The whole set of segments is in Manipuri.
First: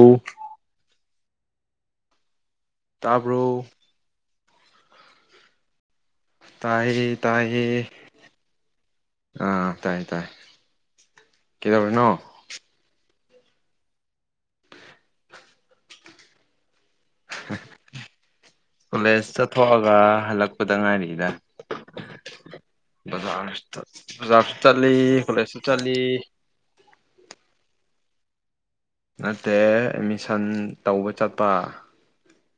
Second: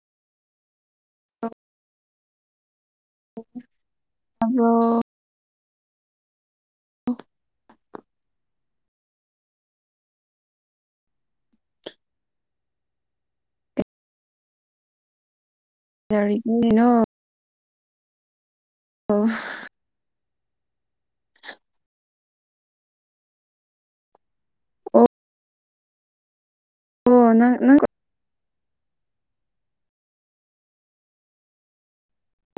ꯑꯣ ꯑ ꯇꯥꯕꯔꫭ ꯑꯗꯣ ꯇꯥꯏꯌꯦ ꯇꯥꯏꯌꯦ ꯑꯥ ꯇꯥꯏ ꯇꯥꯏ ꯀꯩꯗꯧꯔꯤꯅꯣ ꯀꯔꯤ ꯏꯪꯉꯤꯅꫭ ꯀꯣꯂꯦꯖ ꯑꯣ ꯆꯠꯊꯣꯛꯑꯒ ꯍꯜꯂꯛꯄꯗ ꯉꯥꯏꯔꯤ ꯖꯖ ꯍꯂꯥꯏꯁꯤ ꯏꯇꯥꯂꯤ ꯑꯣ ꯅꯪ ꯅꯪ ꯅꯠꯇꯦ ꯑꯦꯠꯃꯤꯁꯟ ꯇꯧꯕ ꯆꯠꯄ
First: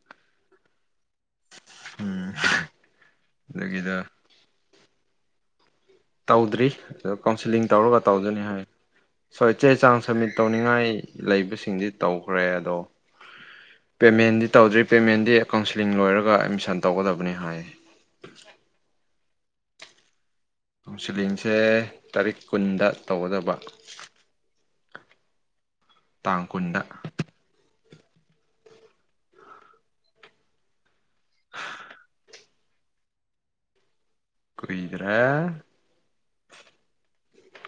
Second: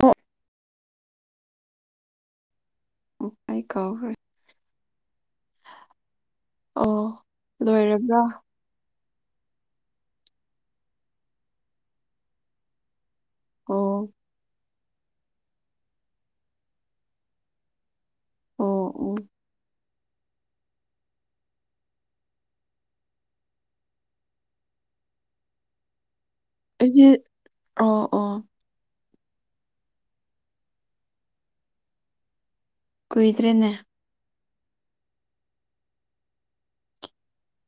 ꯑꯣ ꯎꯝ ꯎꯥꯏ ꯀ꯭ꯔꯦ ꯑꯗꯨꯒꯤꯗ ꯇꯧꯗ꯭ꯔꯤ ꯑꯣ ꯑ ꯀꯥꯎꯟꯁꯤꯂꯤꯡ ꯇꯧꯔꯒ ꯂꯣꯏꯔꯕ꯭ꯔꯥ ꯇꯧꯖꯅꯤ ꯍꯥꯏ ꯁꯣ ꯆꯦ ꯆꯥꯡ ꯁꯃꯤꯠ ꯇꯧꯅꯤꯡꯉꯥꯏ ꯂꯩꯕꯁꯤꯡꯗꯤ ꯇꯧꯈ꯭ꯔꯦ ꯑꯗꯣ ꯑꯣ ꯄꯦꯃꯦꯟꯗꯤ ꯇꯧꯗ꯭ꯔꯤ ꯄꯦꯃꯦꯟꯗꯤ ꯀꯥꯎꯟꯁꯤꯂꯤꯡ ꯂꯣꯏꯔꯒ ꯑꯦꯠꯃꯤꯁꯟ ꯇꯧꯒꯗꯕꯅꯤ ꯍꯥꯏꯌꯦ ꯑꯣ ꯑꯣ ꯀꯥꯎꯟꯁꯤꯂꯤꯡꯁꯦ ꯇꯥꯔꯤꯛ ꯀꯨꯟꯗ ꯇꯧꯒꯗꯕ ꯇꯥꯡ ꯀꯨꯟ ꯑꯩꯒꯤ ꯑꯥ ꯑꯥ ꯎ [inaudible] ꯀꯨꯏꯗ꯭ꯔꯦꯅꯦ ꯀꯨꯏꯗ꯭ꯔꯦ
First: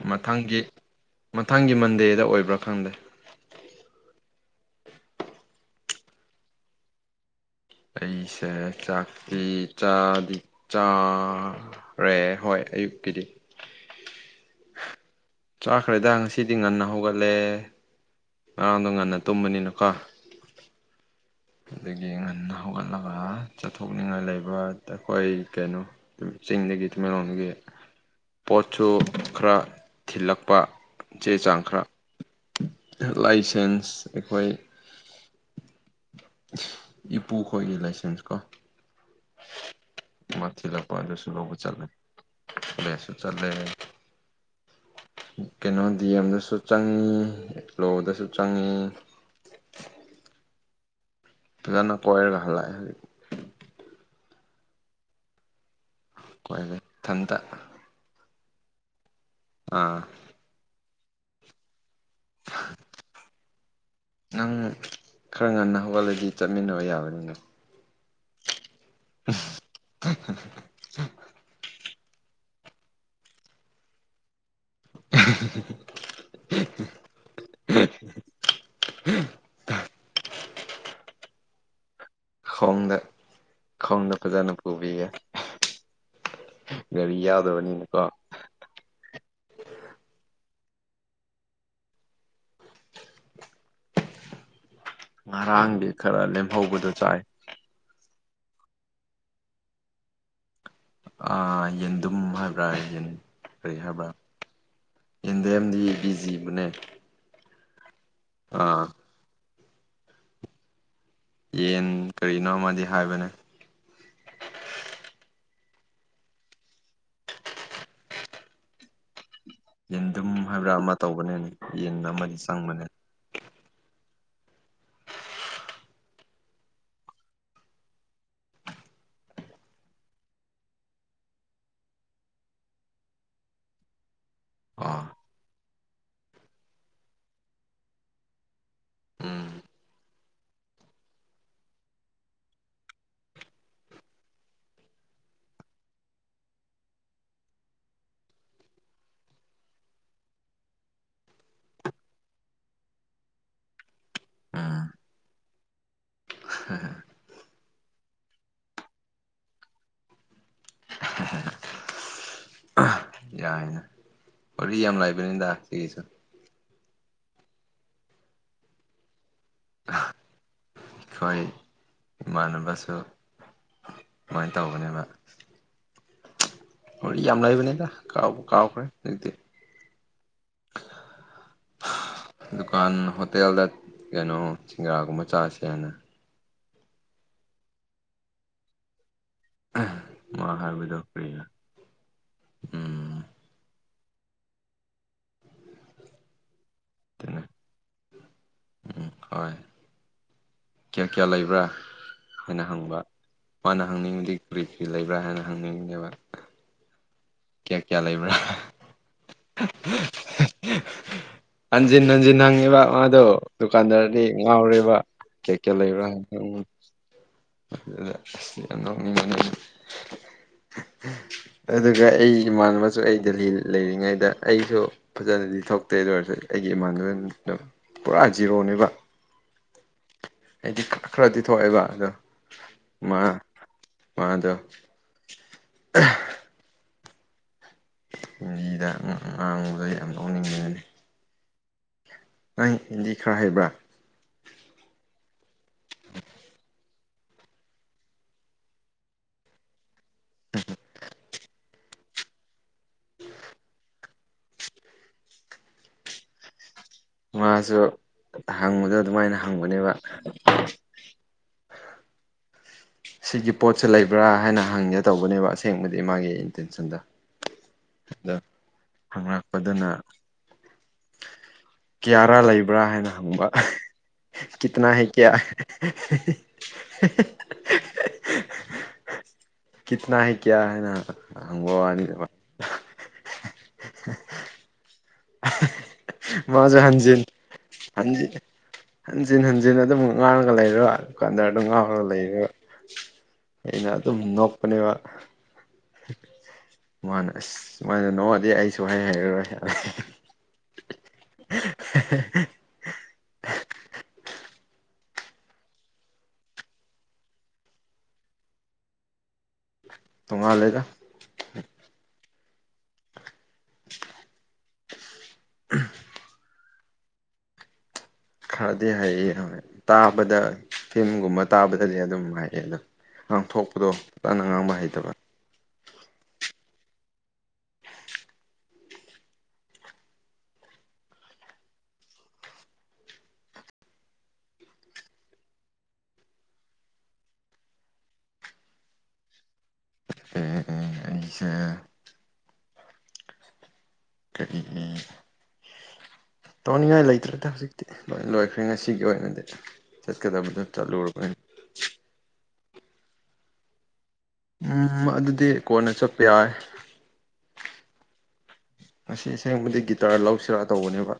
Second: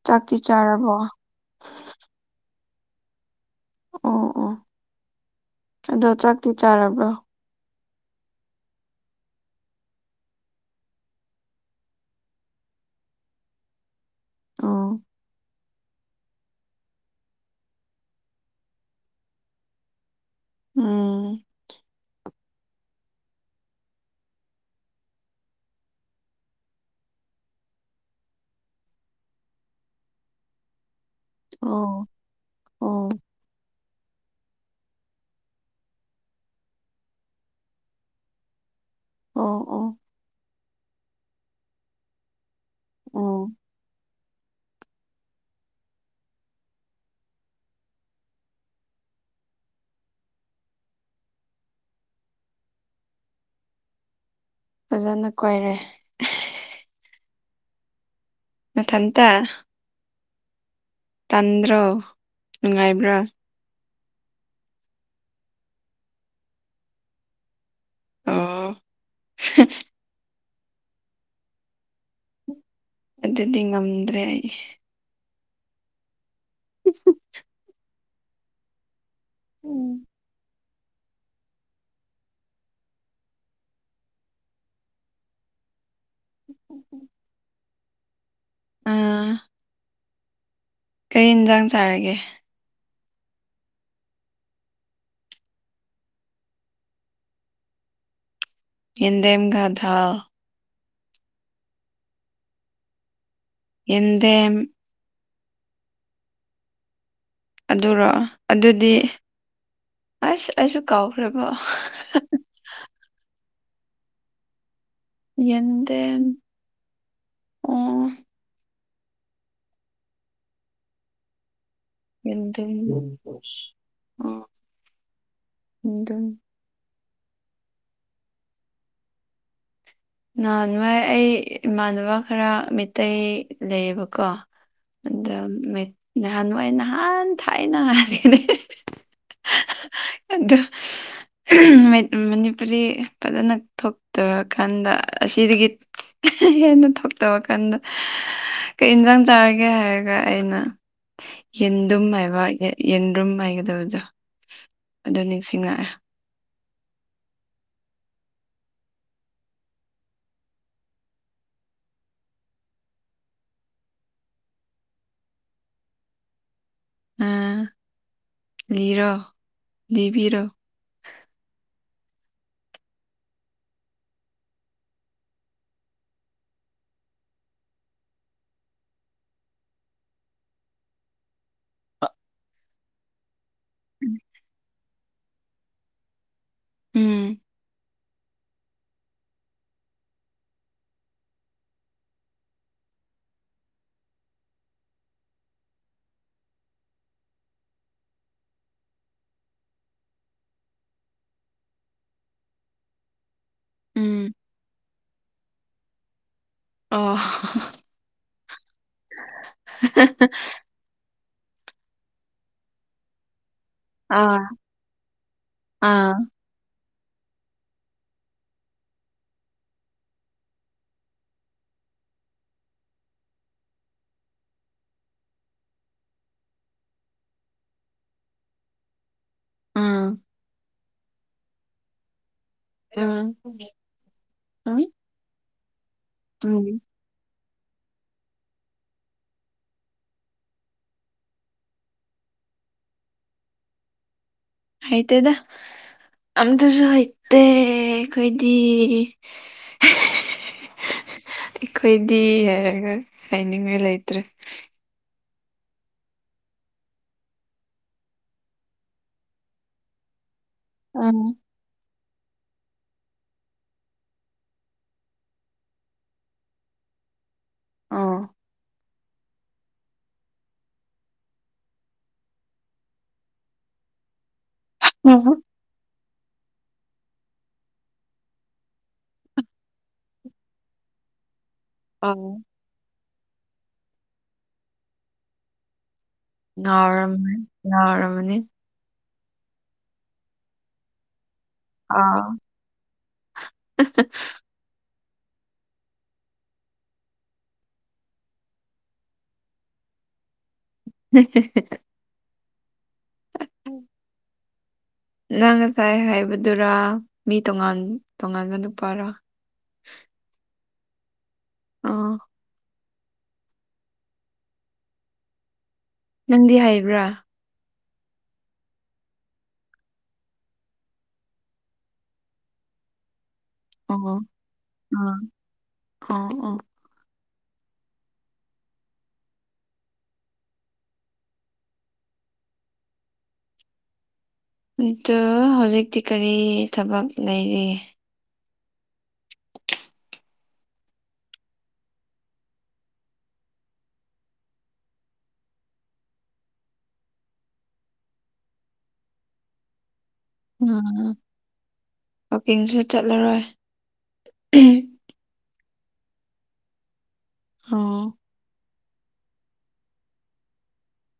ꯆꯥꯛꯇꯤ ꯃꯊꯪꯒꯤ ꯆꯥꯔꯕꯣ ꯃꯊꯪꯒꯤ ꯃꯟꯗꯦꯗ ꯑꯣꯏꯕ꯭ꯔꯥ ꯈꯪꯗꯦ ꯑꯣ ꯑꯣ ꯑꯗꯣ ꯆꯥꯛꯇꯤ ꯆꯥꯔꯕ꯭ꯔꯣ ꯑꯩꯁꯦ ꯆꯥꯛꯇꯤ ꯆꯥꯗꯤ ꯆꯥ ꯂꫭꯏꯔꯦ ꯍꯣꯏ ꯑꯌꯨꯛꯀꯤꯗꯤ ꯑꯣ ꯆꯥꯈ꯭ꯔꯦꯗ ꯉꯁꯤꯗꯤ ꯉꯟꯅ ꯍꯧꯒꯠꯂꯦ ꯉꯔꯥꯡꯗꯣ ꯉꯟꯅ ꯇꯨꯝꯕꯅꯤꯅꯀꯣ ꯎꯝ ꯑꯗꯒꯤ ꯉꯟꯅ ꯍꯧꯒꯠꯂꯒ ꯆꯠꯊꯣꯛꯅꯤꯡꯉꯥꯏ ꯂꯩꯕ ꯑꯩꯈꯣꯏ ꯀꯩꯅꯣ ꯆꯤꯡꯗꯒꯤ ꯇꯃꯦꯡꯂꯣꯡꯗꯒꯤ ꯄꯣꯠꯁꯨ ꯈꯔ ꯊꯤꯜꯂꯛꯄ ꯆꯦ ꯆꯥꯡ ꯈꯔ ꯑꯣ ꯑꯣ ꯂꯥꯏꯁꯦꯟꯁ ꯑꯩꯈꯣꯏ ꯏꯄꯨꯈꯣꯏꯒꯤ ꯂꯥꯏꯁꯦꯟꯁ ꯀꯣ ꯑꯣ ꯑꯣ ꯃꯊꯤꯜꯂꯛꯄ ꯑꯗꯨꯁꯨ ꯂꯧꯕ ꯆꯠꯂꯦ ꯁꯨ ꯑꯣ ꯆꯠꯂꯦ ꯀꯩꯅꯣ ꯗꯤ ꯑꯦꯝꯗꯁꯨ ꯆꯪꯉꯤ ꯂꯣꯗꯁꯨ ꯆꯪꯉꯤ ꯑꯗꯨꯖꯅ ꯀꯣꯏꯔꯒꯍꯂꯥꯏ ꯍꯥꯏ ꯐꯖꯅ ꯀꯣꯏꯔꯦ ꯀꯣꯏꯔꯦ ꯏꯊꯟꯇ ꯅꯊꯟꯇ ꯑꯥ ꯇꯟꯗ꯭ꯔꯣ ꯅꯨꯡꯉꯥꯏꯕ꯭ꯔꯥ ꯅꯪ ꯈꯔ ꯉꯟꯅ ꯍꯧꯒꯠꯂꯗꯤ ꯆꯠꯃꯤꯟꯅꯕ ꯌꯥꯕꯅꯤꯅ ꯑꯥ [unintelligible] ꯑꯗꯨꯗꯤ ꯉꯝꯗ꯭ꯔꯦ ꯑꯩ [unintelligible] ꯎꯝ ꯈꯣꯡꯗ ꯈꯣꯡꯗ ꯐꯖꯅ ꯄꯨꯕꯤꯒꯦ ꯒꯥꯔꯤ ꯌꯥꯎꯗꯕꯅꯤꯅꯀꯣ ꯑꯥ ꯀꯔꯤ ꯌꯦꯟꯖꯥꯡ ꯆꯥꯔꯒꯦ ꯉꯔꯥꯡꯗꯤ ꯈꯔ ꯂꯦꯝꯍꯧꯕꯗꯣ ꯆꯥꯏ ꯏꯗꯦꯝ ꯀꯗ ꯑꯥ ꯌꯦꯟꯗꯨꯝ ꯍꯥꯏꯕ꯭ꯔꯥ ꯌꯦꯟ ꯀꯔꯤ ꯍꯥꯏꯕ꯭ꯔꯥ ꯌꯦꯟꯗꯦꯝ ꯌꯦꯟꯗꯦꯝꯗꯤ ꯕꯤ ꯖꯤꯕꯅꯦ ꯑꯗꯨꯔꯣ ꯑꯗꯨꯗꯤ ꯑꯁ ꯑꯩꯁꯨ ꯀꯥꯎꯈ꯭ꯔꯦꯕꯣ ꯅꯣꯃꯗꯤ ꯍꯥꯏꯕꯅꯦ ꯌꯦꯗꯝ ꯑꯣ ꯌꯦꯟꯗꯨꯨꯝ ꯍꯥꯏꯕ꯭ꯔꯥ ꯑꯃ ꯇꯧꯕꯅꯤꯅꯦ ꯌꯦꯟꯗꯦꯝ ꯑ ꯅꯍꯥꯟ ꯋꯥꯏ ꯑꯩ ꯏꯃꯥꯟꯅꯕ ꯈꯔ ꯃꯤꯇꯩꯩ ꯂꯩꯌꯦꯕꯀꯣ ꯑꯣ ꯑꯗ ꯃꯩ ꯅꯍꯥꯟ ꯅꯅꯨꯡꯋꯥꯥꯏ ꯅꯍꯥꯟ ꯊꯥꯏꯅ ꯍꯥꯢꯕꯅꯦ ꯎꯝ ꯑꯗꯨ ꯃꯅꯤꯄꯨꯔꯤ ꯐꯖꯅ ꯊꯣꯛꯇꯔꯀꯥꯟꯗ ꯑꯁꯤꯗꯒꯤ ꯍꯦꯟꯅ ꯊꯣꯛꯇꯕ ꯀꯟꯗ ꯀꯩ ꯌꯦꯟꯁꯥꯡ ꯆꯥꯔꯒꯦ ꯍꯥꯏꯔꯒ ꯑꯩꯅ ꯌꯦꯟꯗꯨꯝ ꯃꯥꯏꯕ ꯌꯦꯟꯗꯨꯝ ꯃꯥꯏꯒꯗꯕꯗꯣ ꯑꯗꯨꯅꯤ ꯈꯉꯥꯛꯑꯦ ꯍ ꯌꯥꯏꯅ ꯍ ꯌꯥꯝ ꯂꯥꯏꯕꯅꯤꯗ ꯁꯤꯒꯤꯁꯨ ꯑꯥ ꯀꯔꯤꯔꯣ ꯂꯤꯕꯤꯔꯣ ꯑꯩꯈꯣꯏ ꯏꯃꯥꯟꯅꯕꯁꯨ ꯀꯃꯥꯏꯅ ꯇꯧꯕꯅꯦꯕ ꯍ ꯌꯥꯝ ꯂꯩꯕ ꯅꯗ ꯀ ꯀꯥꯎꯈꯔꯗꯤ ꯗꯨꯀꯥꯟ ꯍꯣꯇꯦꯜꯗ ꯀꯩꯅꯣ ꯁꯤꯡꯒꯔꯥꯒꯨꯝꯕ ꯆꯥꯥꯁꯦ ꯍꯥꯏꯅ ꯎꯝ ꯃꯥ ꯍꯥꯏꯕꯗꯣ ꯀꯔꯤꯔ ꯎꯝ ꯎꯝ ꯍꯣꯏ ꯀꯌꯥ ꯀꯌꯥ ꯂꯩꯕ꯭ꯔꯥ ꯍꯥꯏꯅ ꯍꯪꯕ ꯃꯥꯅ ꯍꯪꯅꯤꯡꯕꯗꯤ ꯎꯝ ꯀꯔꯤ ꯐ꯭ꯔꯤ ꯂꯩꯕ꯭ꯔꯥ ꯈꯔ ꯍꯦꯟꯅ ꯍꯪꯅꯤꯡꯅꯦꯕ ꯑꯥ ꯀꯌꯥ ꯀꯌꯥ ꯂꯩꯕ꯭ꯔꯥ ꯍꯟꯖꯤꯟ ꯍꯟꯖꯤꯟ ꯍꯪꯉꯤꯕ ꯃꯥꯗꯣ ꯑꯗꯨ ꯀꯥꯟꯗꯥꯗꯤ ꯑꯥ ꯉꯥꯎꯔꯦꯕ ꯀꯌꯦꯀꯌꯦ ꯂꯩꯕ꯭ꯔꯥ ꯑꯥ ꯍꯥꯏ ꯈꯪ ꯑꯗꯨꯗ ꯌꯥꯝ ꯅꯣꯅꯤꯡꯃꯤ ꯑꯗꯨꯒ ꯑꯩ ꯏꯃꯥꯟꯅꯕꯁꯨ ꯑꯩ ꯗꯦꯜꯂꯤ ꯂꯩꯔꯤꯉꯩꯗ ꯑꯩꯁꯨ ꯐꯖꯅꯗꯤ ꯊꯇꯦ ꯑꯗꯨ ꯑꯣꯏꯔꯁꯨ ꯑꯩꯒꯤ ꯏꯃꯥꯟꯅꯕꯅ ꯄꯨꯔꯥ ꯖꯤꯔꯣꯅꯦꯕ ꯎꯝ ꯍꯥꯏꯗꯤ ꯈꯔꯗꯤ ꯊꯣꯛꯑꯦꯕ ꯑꯗꯣ ꯎ ꯃꯥ ꯃꯥꯗꯣ ꯎꯝ ꯎꯝ ꯍꯤꯟꯗꯤꯗ ꯑꯉꯥꯡꯕꯗꯨ ꯑꯩ ꯌꯥꯝ ꯅꯣꯛꯅꯤꯡꯕꯅꯤ ꯅꯪ ꯍꯤꯟꯗꯤ ꯈꯔ ꯍꯩꯕ꯭ꯔꯥ ꯍꯥꯏꯇꯦꯏꯗ ꯑꯃꯇꯁꯨꯍꯩꯇꯦ ꯀꯣꯏꯗꯤ ꯑꯩꯈꯣꯏꯗꯤ ꯍꯥꯏꯔꯒ ꯍꯥꯏꯅꯤꯡꯉꯥꯏ ꯂꯩꯇ꯭ꯔꯦ ꯃꯥꯁꯨ ꯍꯪꯕꯗ ꯑꯗꯨꯃꯥꯏꯅ ꯍꯪꯕꯅꯦꯕ ꯎꯝ ꯁꯤꯒꯤ ꯄꯣꯠꯁ ꯂꯩꯕ꯭ꯔꯥ ꯍꯥꯏꯅ ꯍꯪꯒꯦ ꯇꯧꯕꯅꯦꯕ ꯑꯁꯦꯡꯕꯗꯤ ꯃꯥꯒꯤ ꯏꯟꯇꯦꯟꯁꯟꯗꯣ ꯑꯣ ꯗ ꯍꯪꯂꯛꯄꯗꯅ ꯀꯌꯥꯔꯥ ꯂꯩꯕ꯭ꯔꯥ ꯍꯥꯏꯅ ꯍꯪꯕ ꯀꯤꯇꯅ ꯍꯦꯛ ꯀꯌꯥ ꯎꯝ [unintelligible] ꯀꯤꯠꯇꯅꯥ ꯍꯥꯢ ꯀꯌꯥ ꯍꯥꯏꯅꯪꯕ ꯋꯥꯅꯤꯗ ꯑꯣ ꯃꯥꯁꯨ ꯍꯟꯖꯤꯟ ꯉꯥꯎꯔꯝꯃꯅꯤ ꯍꯟꯖꯤꯟ ꯉꯥꯎꯔꯝꯃꯅꯤ ꯍꯟꯖꯤꯟ ꯍꯟꯖꯤꯟ ꯑꯗꯨꯝ ꯉꯥꯎꯔꯒ ꯂꯩꯔ ꯗꯨꯀꯥꯟꯗꯔ ꯑꯗꯨꯝ ꯉꯥꯎꯔꯒ ꯑꯥ ꯂꯩꯔꯣ ꯑꯩꯅ ꯑꯗꯨꯝ ꯅꯣꯛꯄꯅꯦꯕ ꯃꯥꯃꯅ ꯑꯁ ꯁꯨꯃꯅ ꯅꯅꯨꯡꯉꯗꯤ ꯑꯩꯁꯨ ꯍꯩ ꯍꯥꯏꯩꯔꯔꯣꯏ ꯍ [inaudible] ꯅꯪ ꯉꯁꯥꯏ ꯍꯥꯏꯕꯗꯨꯔ ꯃꯤ ꯇꯣꯉꯥꯟ ꯇꯣꯉꯥꯟꯕ ꯅꯨꯄꯥꯔꯥ ꯊꯣꯡꯉ ꯂꯩꯦꯗ ꯑ ꯎ ꯅꯪꯗꯤ ꯍꯥꯏꯕ꯭ꯔꯥ ꯈꯔꯗꯤ ꯍꯩꯌꯦ ꯇꯥꯕꯗ ꯐꯤꯝꯒꯨꯝꯕ ꯇꯥꯕꯗꯗꯤ ꯑꯗꯨꯝ ꯍꯥꯏꯌꯦ ꯑꯗꯣ ꯉꯥꯡꯊꯣꯛ ꯑꯣꯍꯣ ꯎꯝ ꯑꯣ ꯎꯝ ꯑ ꯍꯧꯖꯤꯛꯇꯤ ꯀꯔꯤ ꯊꯕꯛ ꯂꯩꯔꯤ ꯑꯦ ꯑꯦ ꯑꯩꯁꯦ ꯀꯔꯤꯒꯤ ꯇꯧꯅꯤꯡꯉꯥꯏ ꯂꯩꯇ꯭ꯔꯗꯤ ꯍꯧꯖꯤꯛꯇꯤ ꯂꯣꯏ ꯂꯣꯏꯈ꯭ꯔꯦ ꯉꯁꯤꯒꯤ ꯑꯣꯏꯅꯗꯤ ꯆꯠ ꯀꯗꯕꯗ ꯆꯠꯂꯣ ꯎꯝ ꯑꯗꯨꯃꯥꯏꯅ ꯋꯥꯛꯀꯤꯡꯁꯨ ꯆꯠꯂꯔꯣꯏ ꯎꯝ ꯎꯝ ꯑꯗꯨꯗꯤ ꯀꯣꯟꯅ ꯆꯠꯄ ꯌꯥꯏ ꯑꯣꯥꯎ ꯉꯥꯁꯤ ꯑꯁꯦꯡꯕꯗꯤ ꯒꯤꯇꯥꯔ ꯂꯧꯁꯤꯔꯥ ꯇꯧꯕꯅꯦꯕ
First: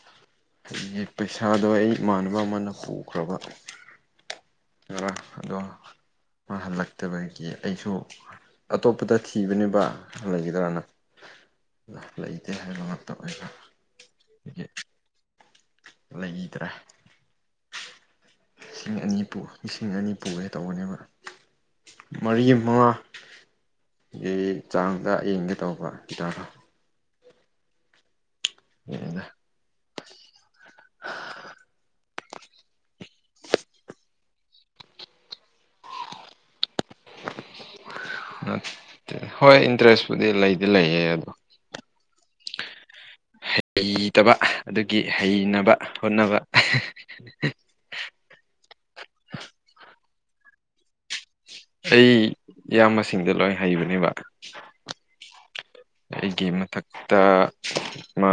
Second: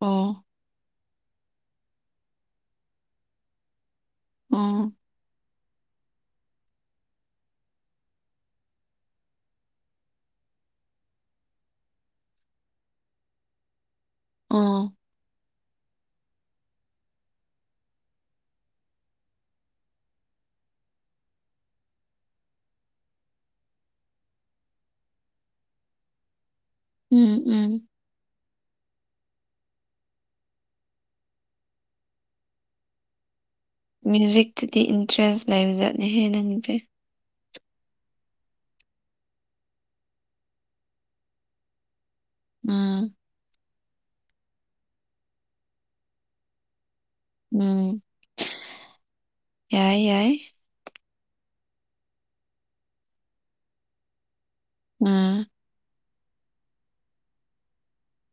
ꯑꯣ ꯑꯩꯒꯤ ꯄꯩꯁꯥꯗꯣ ꯑꯩ ꯏꯃꯥꯟꯅꯕ ꯑꯃꯅ ꯍꯨꯈ꯭ꯔꯕ ꯎꯝ ꯑꯗꯣ ꯃꯥ ꯍꯜꯂꯛꯇꯕꯒꯤ ꯑꯩꯁꯨ ꯑꯇꯣꯞꯄꯗ ꯊꯤꯕꯅꯦꯕ ꯂꯩꯒꯗ꯭ꯔꯥꯅ ꯂꯩꯇꯦ ꯍꯥꯏꯕ ꯃꯇꯝ ꯑꯣꯏ ꯎꯝ ꯂꯩꯗ꯭ꯔꯦ ꯂꯤꯁꯤꯡ ꯑꯅꯤ ꯄꯨ ꯂꯤꯁꯤꯡ ꯑꯅꯤ ꯄꯨꯒꯦ ꯇꯧꯕꯅꯦꯕ ꯃꯔꯤ ꯃꯉꯥ ꯒꯤ ꯆꯥꯡꯗ ꯑꯌꯦꯡꯒꯦ ꯇꯧꯕ ꯒꯤꯇꯥꯔꯣ ꯎꯝ ꯎꯝ [unintelligible] ꯍ ꯃ꯭ꯌꯨꯖꯤꯛꯇꯗꯤ ꯏꯟꯇꯔꯦꯁ ꯂꯩꯕꯖꯥꯠꯅꯤ ꯍꯦ ꯅꯪ ꯖꯦ ꯍꯣꯏ ꯏꯟꯇꯔꯦꯁꯄꯨꯗꯤ ꯂꯩꯗꯤ ꯂꯩꯌꯦ ꯑꯗꯣ ꯎꯝ ꯍꯩꯇꯕ ꯑꯗꯨꯒꯤ ꯍꯩꯅꯕ ꯍꯣꯠꯅꯕ ꯎꯝ ꯌꯥꯏ ꯌꯥꯏ ꯑꯩ ꯏꯌꯥꯝꯕ ꯁꯤꯡꯗꯤ ꯂꯣꯏ ꯍꯩꯕꯅꯦꯕ ꯎꯝ ꯑꯩꯒꯤ ꯃꯊꯛꯇ ꯃꯥ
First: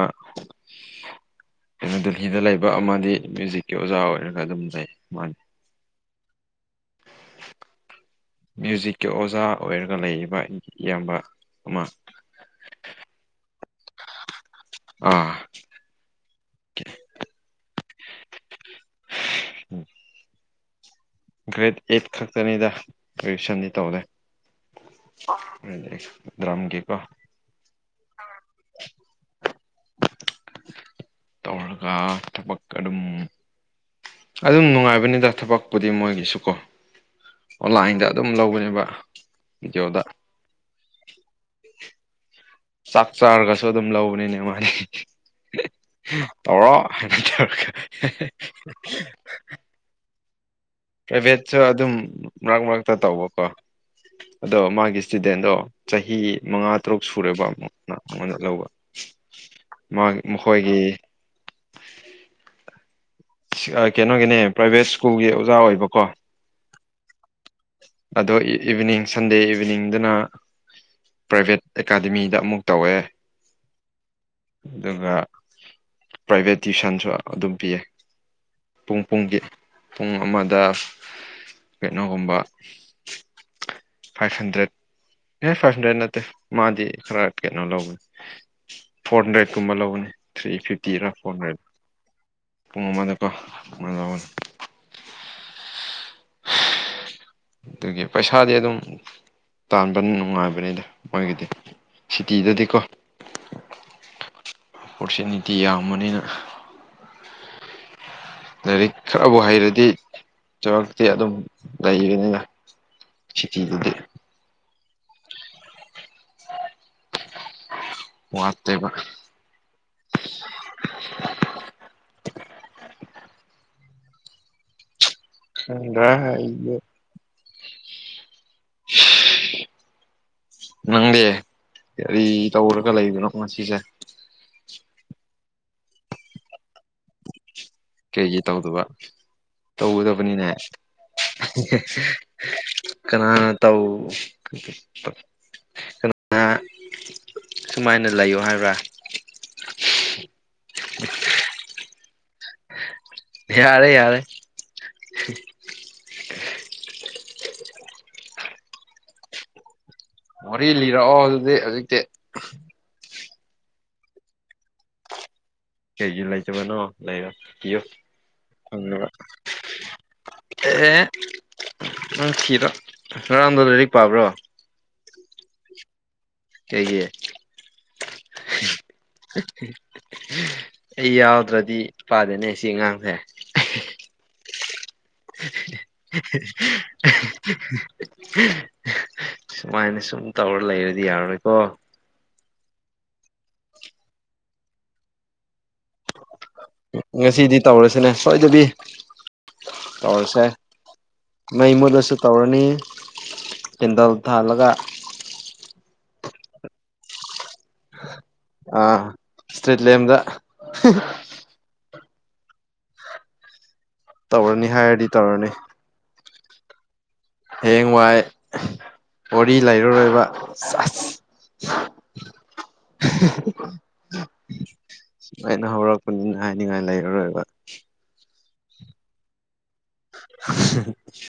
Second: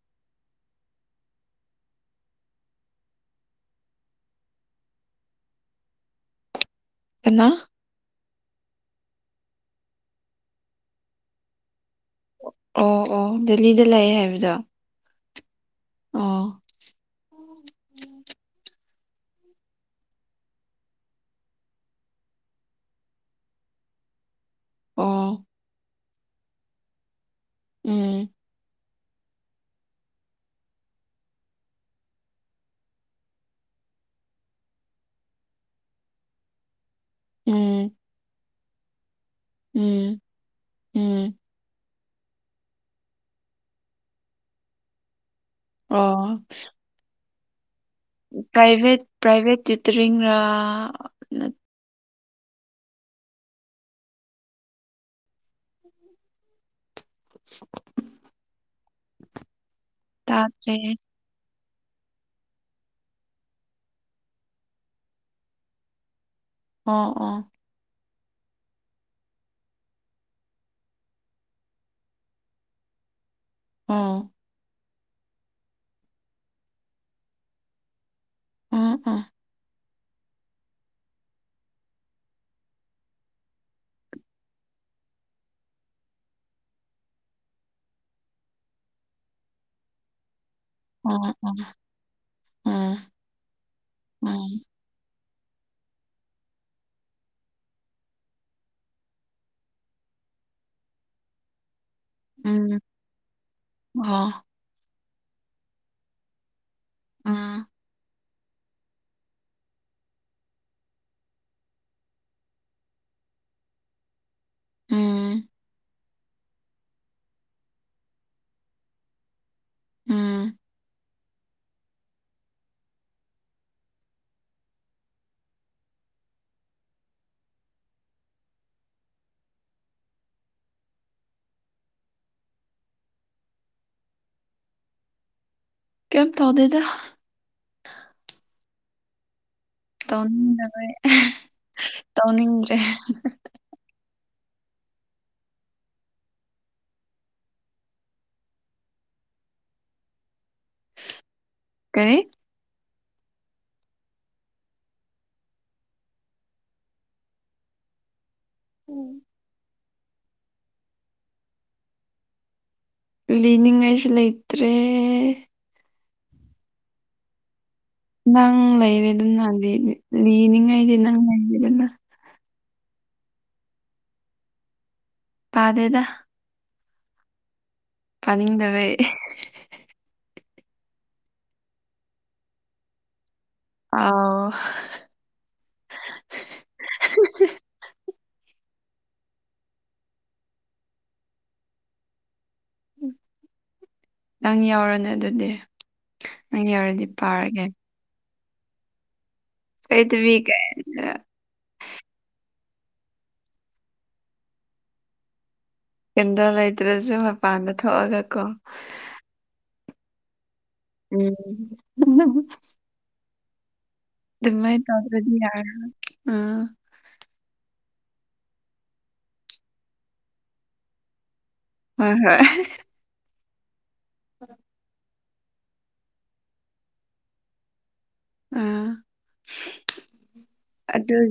ꯀꯩꯅꯣ ꯗꯦꯜꯂꯤꯗ ꯂꯩꯕ ꯑꯃꯗꯤ ꯃ꯭ꯌꯨꯖꯤꯛꯀꯤ ꯑꯣꯖꯥ ꯑꯣꯏꯔꯒ ꯑꯗꯨꯝ ꯂꯩ ꯃꯥꯅꯤ ꯀꯅꯥ ꯃ꯭ꯌꯨꯖꯤꯛꯀꯤ ꯑꯣꯖꯥ ꯑꯣꯏꯔꯒ ꯂꯩꯔꯤꯕ ꯏꯌꯥꯝꯕ ꯑꯃ ꯑꯣ ꯑꯣ ꯗꯦꯜꯂꯤꯗ ꯂꯑꯦ ꯍꯥꯏꯕꯗꯣ ꯑ ꯑꯣ [unintelligible] ꯒ꯭ꯔꯦꯗ ꯑꯩꯠ ꯈꯛꯇꯅꯤꯗ ꯭ꯔꯦꯖꯦꯁꯟꯗꯤ ꯇꯧꯔꯦ ꯑꯣ ꯗ꯭ꯔꯝꯒꯤ ꯀꯣ ꯎꯝ ꯇꯧꯔꯒ ꯊꯕꯛ ꯑꯗꯨꯝ ꯑꯗꯨꯝ ꯅꯨꯡꯉꯥꯏꯕꯅꯤꯗ ꯊꯕꯛꯄꯨꯗꯤ ꯃꯣꯏꯒꯤꯁꯨ ꯀꯣ ꯎꯝ ꯑꯣꯟꯂꯥꯏꯟꯗ ꯑꯗꯨꯝ ꯂꯧꯕꯅꯦꯕ ꯚꯤꯗꯤꯑꯣꯗ ꯎꯝ ꯎꯝ ꯆꯥꯛ ꯆꯥꯔꯒꯁꯨ ꯑꯗꯨꯝ ꯂꯧꯕꯅꯤꯅꯦ ꯃꯥꯅꯤ ꯑꯣ ꯇꯧꯔꯣ [unintelligible] ꯄꯥꯏꯚꯦꯠ ꯄꯥꯏꯚꯦꯠ ꯇꯨꯇꯔꯤꯡ ꯔ ꯄ꯭ꯔꯥꯏꯚꯦꯠꯁꯨ ꯑꯗꯨꯝ ꯃꯔꯛ ꯃꯔꯛꯇ ꯇꯧꯕꯀꯣ ꯑꯗꯣ ꯃꯥꯒꯤ ꯏꯁꯇꯨꯗꯦꯟꯗꯣ ꯆꯍꯤ ꯃꯉꯥ ꯇꯔꯨꯛ ꯁꯨꯔꯦꯕ ꯑꯃꯨꯛ ꯑꯩꯉꯣꯟꯗ ꯂꯧꯕ ꯃꯥ ꯃꯈꯣꯏꯒꯤ ꯇꯥꯗ꯭ꯔꯦ ꯀꯩꯅꯣꯒꯤꯅꯦ ꯄ꯭ꯔꯥꯏꯕꯦꯠ ꯁ꯭ꯀꯨꯜꯒꯤ ꯑꯣꯖꯥ ꯑꯣꯏꯕꯀꯣ ꯑꯣ ꯑꯣ ꯑꯗꯣ ꯏꯚꯤꯅꯤꯡ ꯁꯟꯗꯦ ꯏꯚꯤꯅꯤꯡꯗꯨꯅ ꯄ꯭ꯔꯥꯏꯚꯦꯠ ꯑꯦꯀꯥꯗꯃꯤꯗ ꯑꯃꯨꯛ ꯇꯧꯋꯦ ꯑꯣ ꯑꯗꯨꯒ ꯄ꯭ꯔꯥꯏꯚꯦꯠ ꯇ꯭ꯋꯤꯁꯟꯁꯨ ꯑꯗꯨꯝ ꯄꯤꯌꯦ ꯎꯝ ꯄꯨꯡ ꯎꯝ ꯄꯨꯡꯒꯤ ꯄꯨꯡ ꯑꯃꯗ ꯀꯩꯅꯣꯒꯨꯝꯕ [inaudible] ꯐꯥꯏꯚ ꯍꯟꯗ꯭ꯔꯦꯠ ꯑꯦ ꯐꯥꯏꯚ ꯍꯟꯗ꯭ꯔꯦꯠ ꯅꯠꯇꯦ ꯃꯥꯗꯤ ꯈꯔ ꯀꯩꯅꯣ ꯂꯧꯕꯅꯦ ꯐꯣꯔ ꯍꯟꯗ꯭ꯔꯦꯠꯀꯨꯝꯕ ꯂꯧꯕꯅꯤ ꯊ꯭ꯔꯤ ꯐꯤꯐꯇꯤ ꯇꯤꯔ ꯑꯣ ꯐꯟꯔꯦ ꯑꯣ ꯄꯨꯡ ꯎꯝ ꯑꯃꯗꯀꯣ ꯑꯃ ꯂꯧꯕꯅꯤ ꯎꯝ ꯑꯗꯨꯒꯤ ꯄꯩꯁꯥꯗꯤ ꯑꯗꯨꯝ ꯇꯥꯟꯕꯅꯤ ꯅꯨꯡꯉꯥꯏꯕꯅꯤꯗ ꯃꯣꯏꯒꯤꯗꯤ ꯁꯤꯇꯤꯗꯗꯤꯀꯣ ꯎꯝ ꯑꯣ ꯑꯣꯄꯣꯔꯆꯨꯅꯤꯇꯤ ꯌꯥꯝꯕꯅꯤꯅ ꯑ ꯂꯥꯏꯔꯤꯛ ꯈꯔꯕꯨ ꯍꯩꯔꯗꯤ ꯆꯥꯎꯔꯛꯇꯤ ꯑꯗꯨꯝ ꯂꯩꯒꯅꯤꯅ ꯁꯤꯀꯤꯗꯨꯗꯤ ꯎꯝ ꯑ ꯋꯥꯠꯇꯦꯕ ꯎꯝ ꯇꯪꯗꯔꯥ ꯑꯩꯗꯤ [unintelligible] ꯅꯪꯗꯤ ꯀꯔꯤ ꯇꯧꯔꯒ ꯂꯩꯕꯅꯣ ꯉꯁꯤꯁꯦ ꯀꯝ ꯇꯧꯗꯦꯗ ꯀꯩꯒꯤ ꯇꯧꯗꯕ ꯇꯧꯒꯗꯕꯅꯤꯅꯦ ꯇꯧꯅꯤꯡꯗꯕꯩ ꯍꯤꯍꯦ ꯇꯧꯅꯤꯡꯗ꯭ꯔꯦ ꯀꯅꯥꯅ ꯇꯧ ꯀ ꯀ ꯀꯅ ꯁꯨꯃꯥꯏꯅ ꯂꯩꯌꯣ ꯍꯥꯏꯕ꯭ꯔꯥ ꯀꯔꯤ [unintelligible] ꯌꯥꯔꯦ ꯌꯥꯔꯦ ꯎꯝ ꯋꯥꯔꯤ ꯂꯤꯔꯛꯑꯣ ꯑꯗꯨꯗꯤ ꯍꯧꯖꯤꯛꯇꯤ ꯎꯝ ꯂꯤꯅꯤꯡꯉꯥꯏꯁꯨ ꯂꯩꯇ꯭ꯔꯦ ꯀꯦꯒꯤ ꯂꯩꯖꯕꯅꯣ ꯂꯩꯔꯣ ꯀꯤꯌꯣ ꯅꯪ ꯂꯩꯔꯦꯗꯅꯗꯤ ꯂꯤꯅꯤꯡꯉꯩꯗꯤ ꯑꯦ ꯅꯪ ꯂꯩꯔꯤꯗꯅ ꯅꯪ ꯊꯤꯔꯣ ꯉꯔꯥꯡꯗꯣ ꯂꯥꯏꯔꯤꯛ ꯄꯥꯕ꯭ꯔꯣ ꯄꯥꯗꯦꯗ ꯀꯩꯒꯤ ꯄꯅꯤꯡꯗꯕꯩ ꯑꯩ ꯌꯥꯎꯗ꯭ꯔꯗꯤ ꯄꯥꯗꯦꯅꯦ ꯁꯤ ꯑꯉꯥꯡꯁꯦ ꯑꯧꯎ [unintelligible] ꯁꯨꯃꯥꯏꯅ ꯁꯨꯝ ꯇꯧꯔ ꯂꯩꯔꯗꯤ ꯌꯥꯔꯔꯣꯏꯀꯣ ꯅꯪ ꯌꯥꯎꯔꯅꯦ ꯑꯗꯨꯗꯤ ꯅꯪ ꯌꯧꯔꯗꯤ ꯉꯁꯤꯗꯤ ꯄꯥꯔꯒꯦ ꯇꯧꯔꯁꯤꯅꯦ ꯁꯣꯏꯗꯕꯤ ꯀꯩꯗꯕꯤ ꯇꯧꯔꯁꯦ ꯃꯩ ꯃꯨꯠꯂꯁꯨ ꯇꯧꯔꯅꯤ ꯀꯦꯟꯗꯜ ꯊꯥꯜꯂꯒ ꯀꯦꯟꯗꯜ ꯂꯩꯇ꯭ꯔꯁꯨ ꯃꯄꯥꯟꯗ ꯊꯣꯛꯑꯒ ꯀꯣ ꯏꯁꯇ꯭ꯔꯦꯠ ꯂꯦꯝꯗ ꯎꯝ [unintelligible] ꯇꯧꯔꯅꯤ ꯗꯨꯃꯥꯏ ꯍꯥꯏꯔꯗꯤ ꯇꯧꯗꯔꯗꯤ ꯇꯧꯔꯅꯤ ꯌꯥꯔꯔꯣꯢ ꯑ ꯍꯌꯦꯡꯋꯥꯏ ꯋꯥꯔꯤ ꯂꯩꯔꯔꯣꯏꯕ ꯁꯥꯁ ꯍꯣꯏ ꯍꯣꯏ [unintelligible] [unintelligible] ꯁꯨꯃꯥꯏꯅ ꯍꯧꯔꯛꯄꯅꯤꯅ ꯍꯥꯏꯅꯤꯡꯉꯥꯏ ꯂꯩꯔꯔꯣꯏꯕ ꯑ [unintelligible]